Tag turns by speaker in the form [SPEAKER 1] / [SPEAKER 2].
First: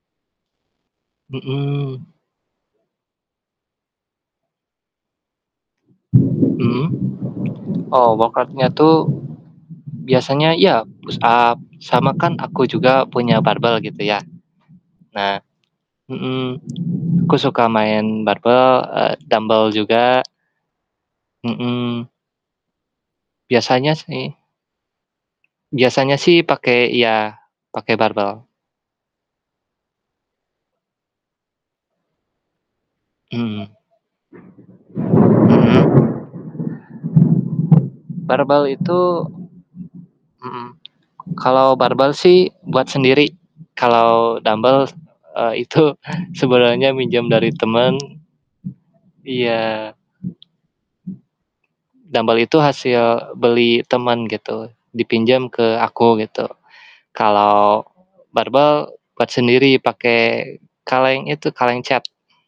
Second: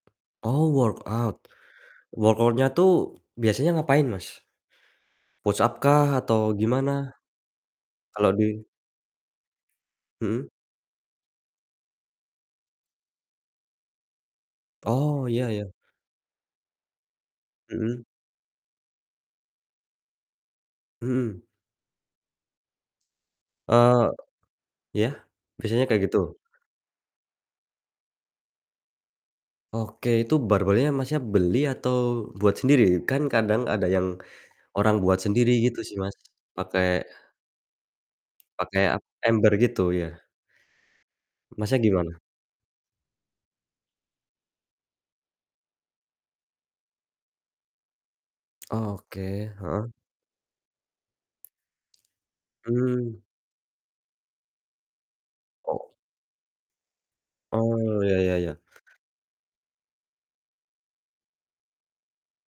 [SPEAKER 1] Oh workout.
[SPEAKER 2] Mhm.
[SPEAKER 1] Workout-nya tuh biasanya ngapain, Mas? Push-up kah atau
[SPEAKER 2] Mhm.
[SPEAKER 1] gimana?
[SPEAKER 2] Oh
[SPEAKER 1] Kalo di
[SPEAKER 2] workout-nya tuh
[SPEAKER 1] Mhm?
[SPEAKER 2] biasanya ya push-up, sama kan aku juga punya barbel gitu ya.
[SPEAKER 1] Oh
[SPEAKER 2] Nah
[SPEAKER 1] iya iya.
[SPEAKER 2] mhm. Aku suka
[SPEAKER 1] Mhm.
[SPEAKER 2] main barbel, eee, dumbel juga.
[SPEAKER 1] Mhm.
[SPEAKER 2] Mhm. Biasanya
[SPEAKER 1] Eee,
[SPEAKER 2] sih
[SPEAKER 1] iya? Biasanya kayak
[SPEAKER 2] biasanya
[SPEAKER 1] gitu?
[SPEAKER 2] sih pakai iya, pakai barbel.
[SPEAKER 1] Oke, itu barbelnya Masnya, beli atau buat sendiri? Kan kadang
[SPEAKER 2] Mhm.
[SPEAKER 1] ada yang orang buat sendiri gitu
[SPEAKER 2] Mmm.
[SPEAKER 1] sih Mas, pake
[SPEAKER 2] Barbel
[SPEAKER 1] pake,
[SPEAKER 2] itu
[SPEAKER 1] apa, ember gitu, iya.
[SPEAKER 2] mhm. Kalau
[SPEAKER 1] Masnya, gimana?
[SPEAKER 2] barbel sih buat sendiri, kalau dumbel s e itu sebenarnya minjem dari teman
[SPEAKER 1] Oke, heeh.
[SPEAKER 2] iya. Dumbel itu
[SPEAKER 1] Mmm.
[SPEAKER 2] hasil beli teman gitu, dipinjam ke
[SPEAKER 1] Oh.
[SPEAKER 2] aku gitu.
[SPEAKER 1] Oh,
[SPEAKER 2] Kalau
[SPEAKER 1] iya iya iya.
[SPEAKER 2] barbel buat sendiri pakai kaleng itu, kaleng cat.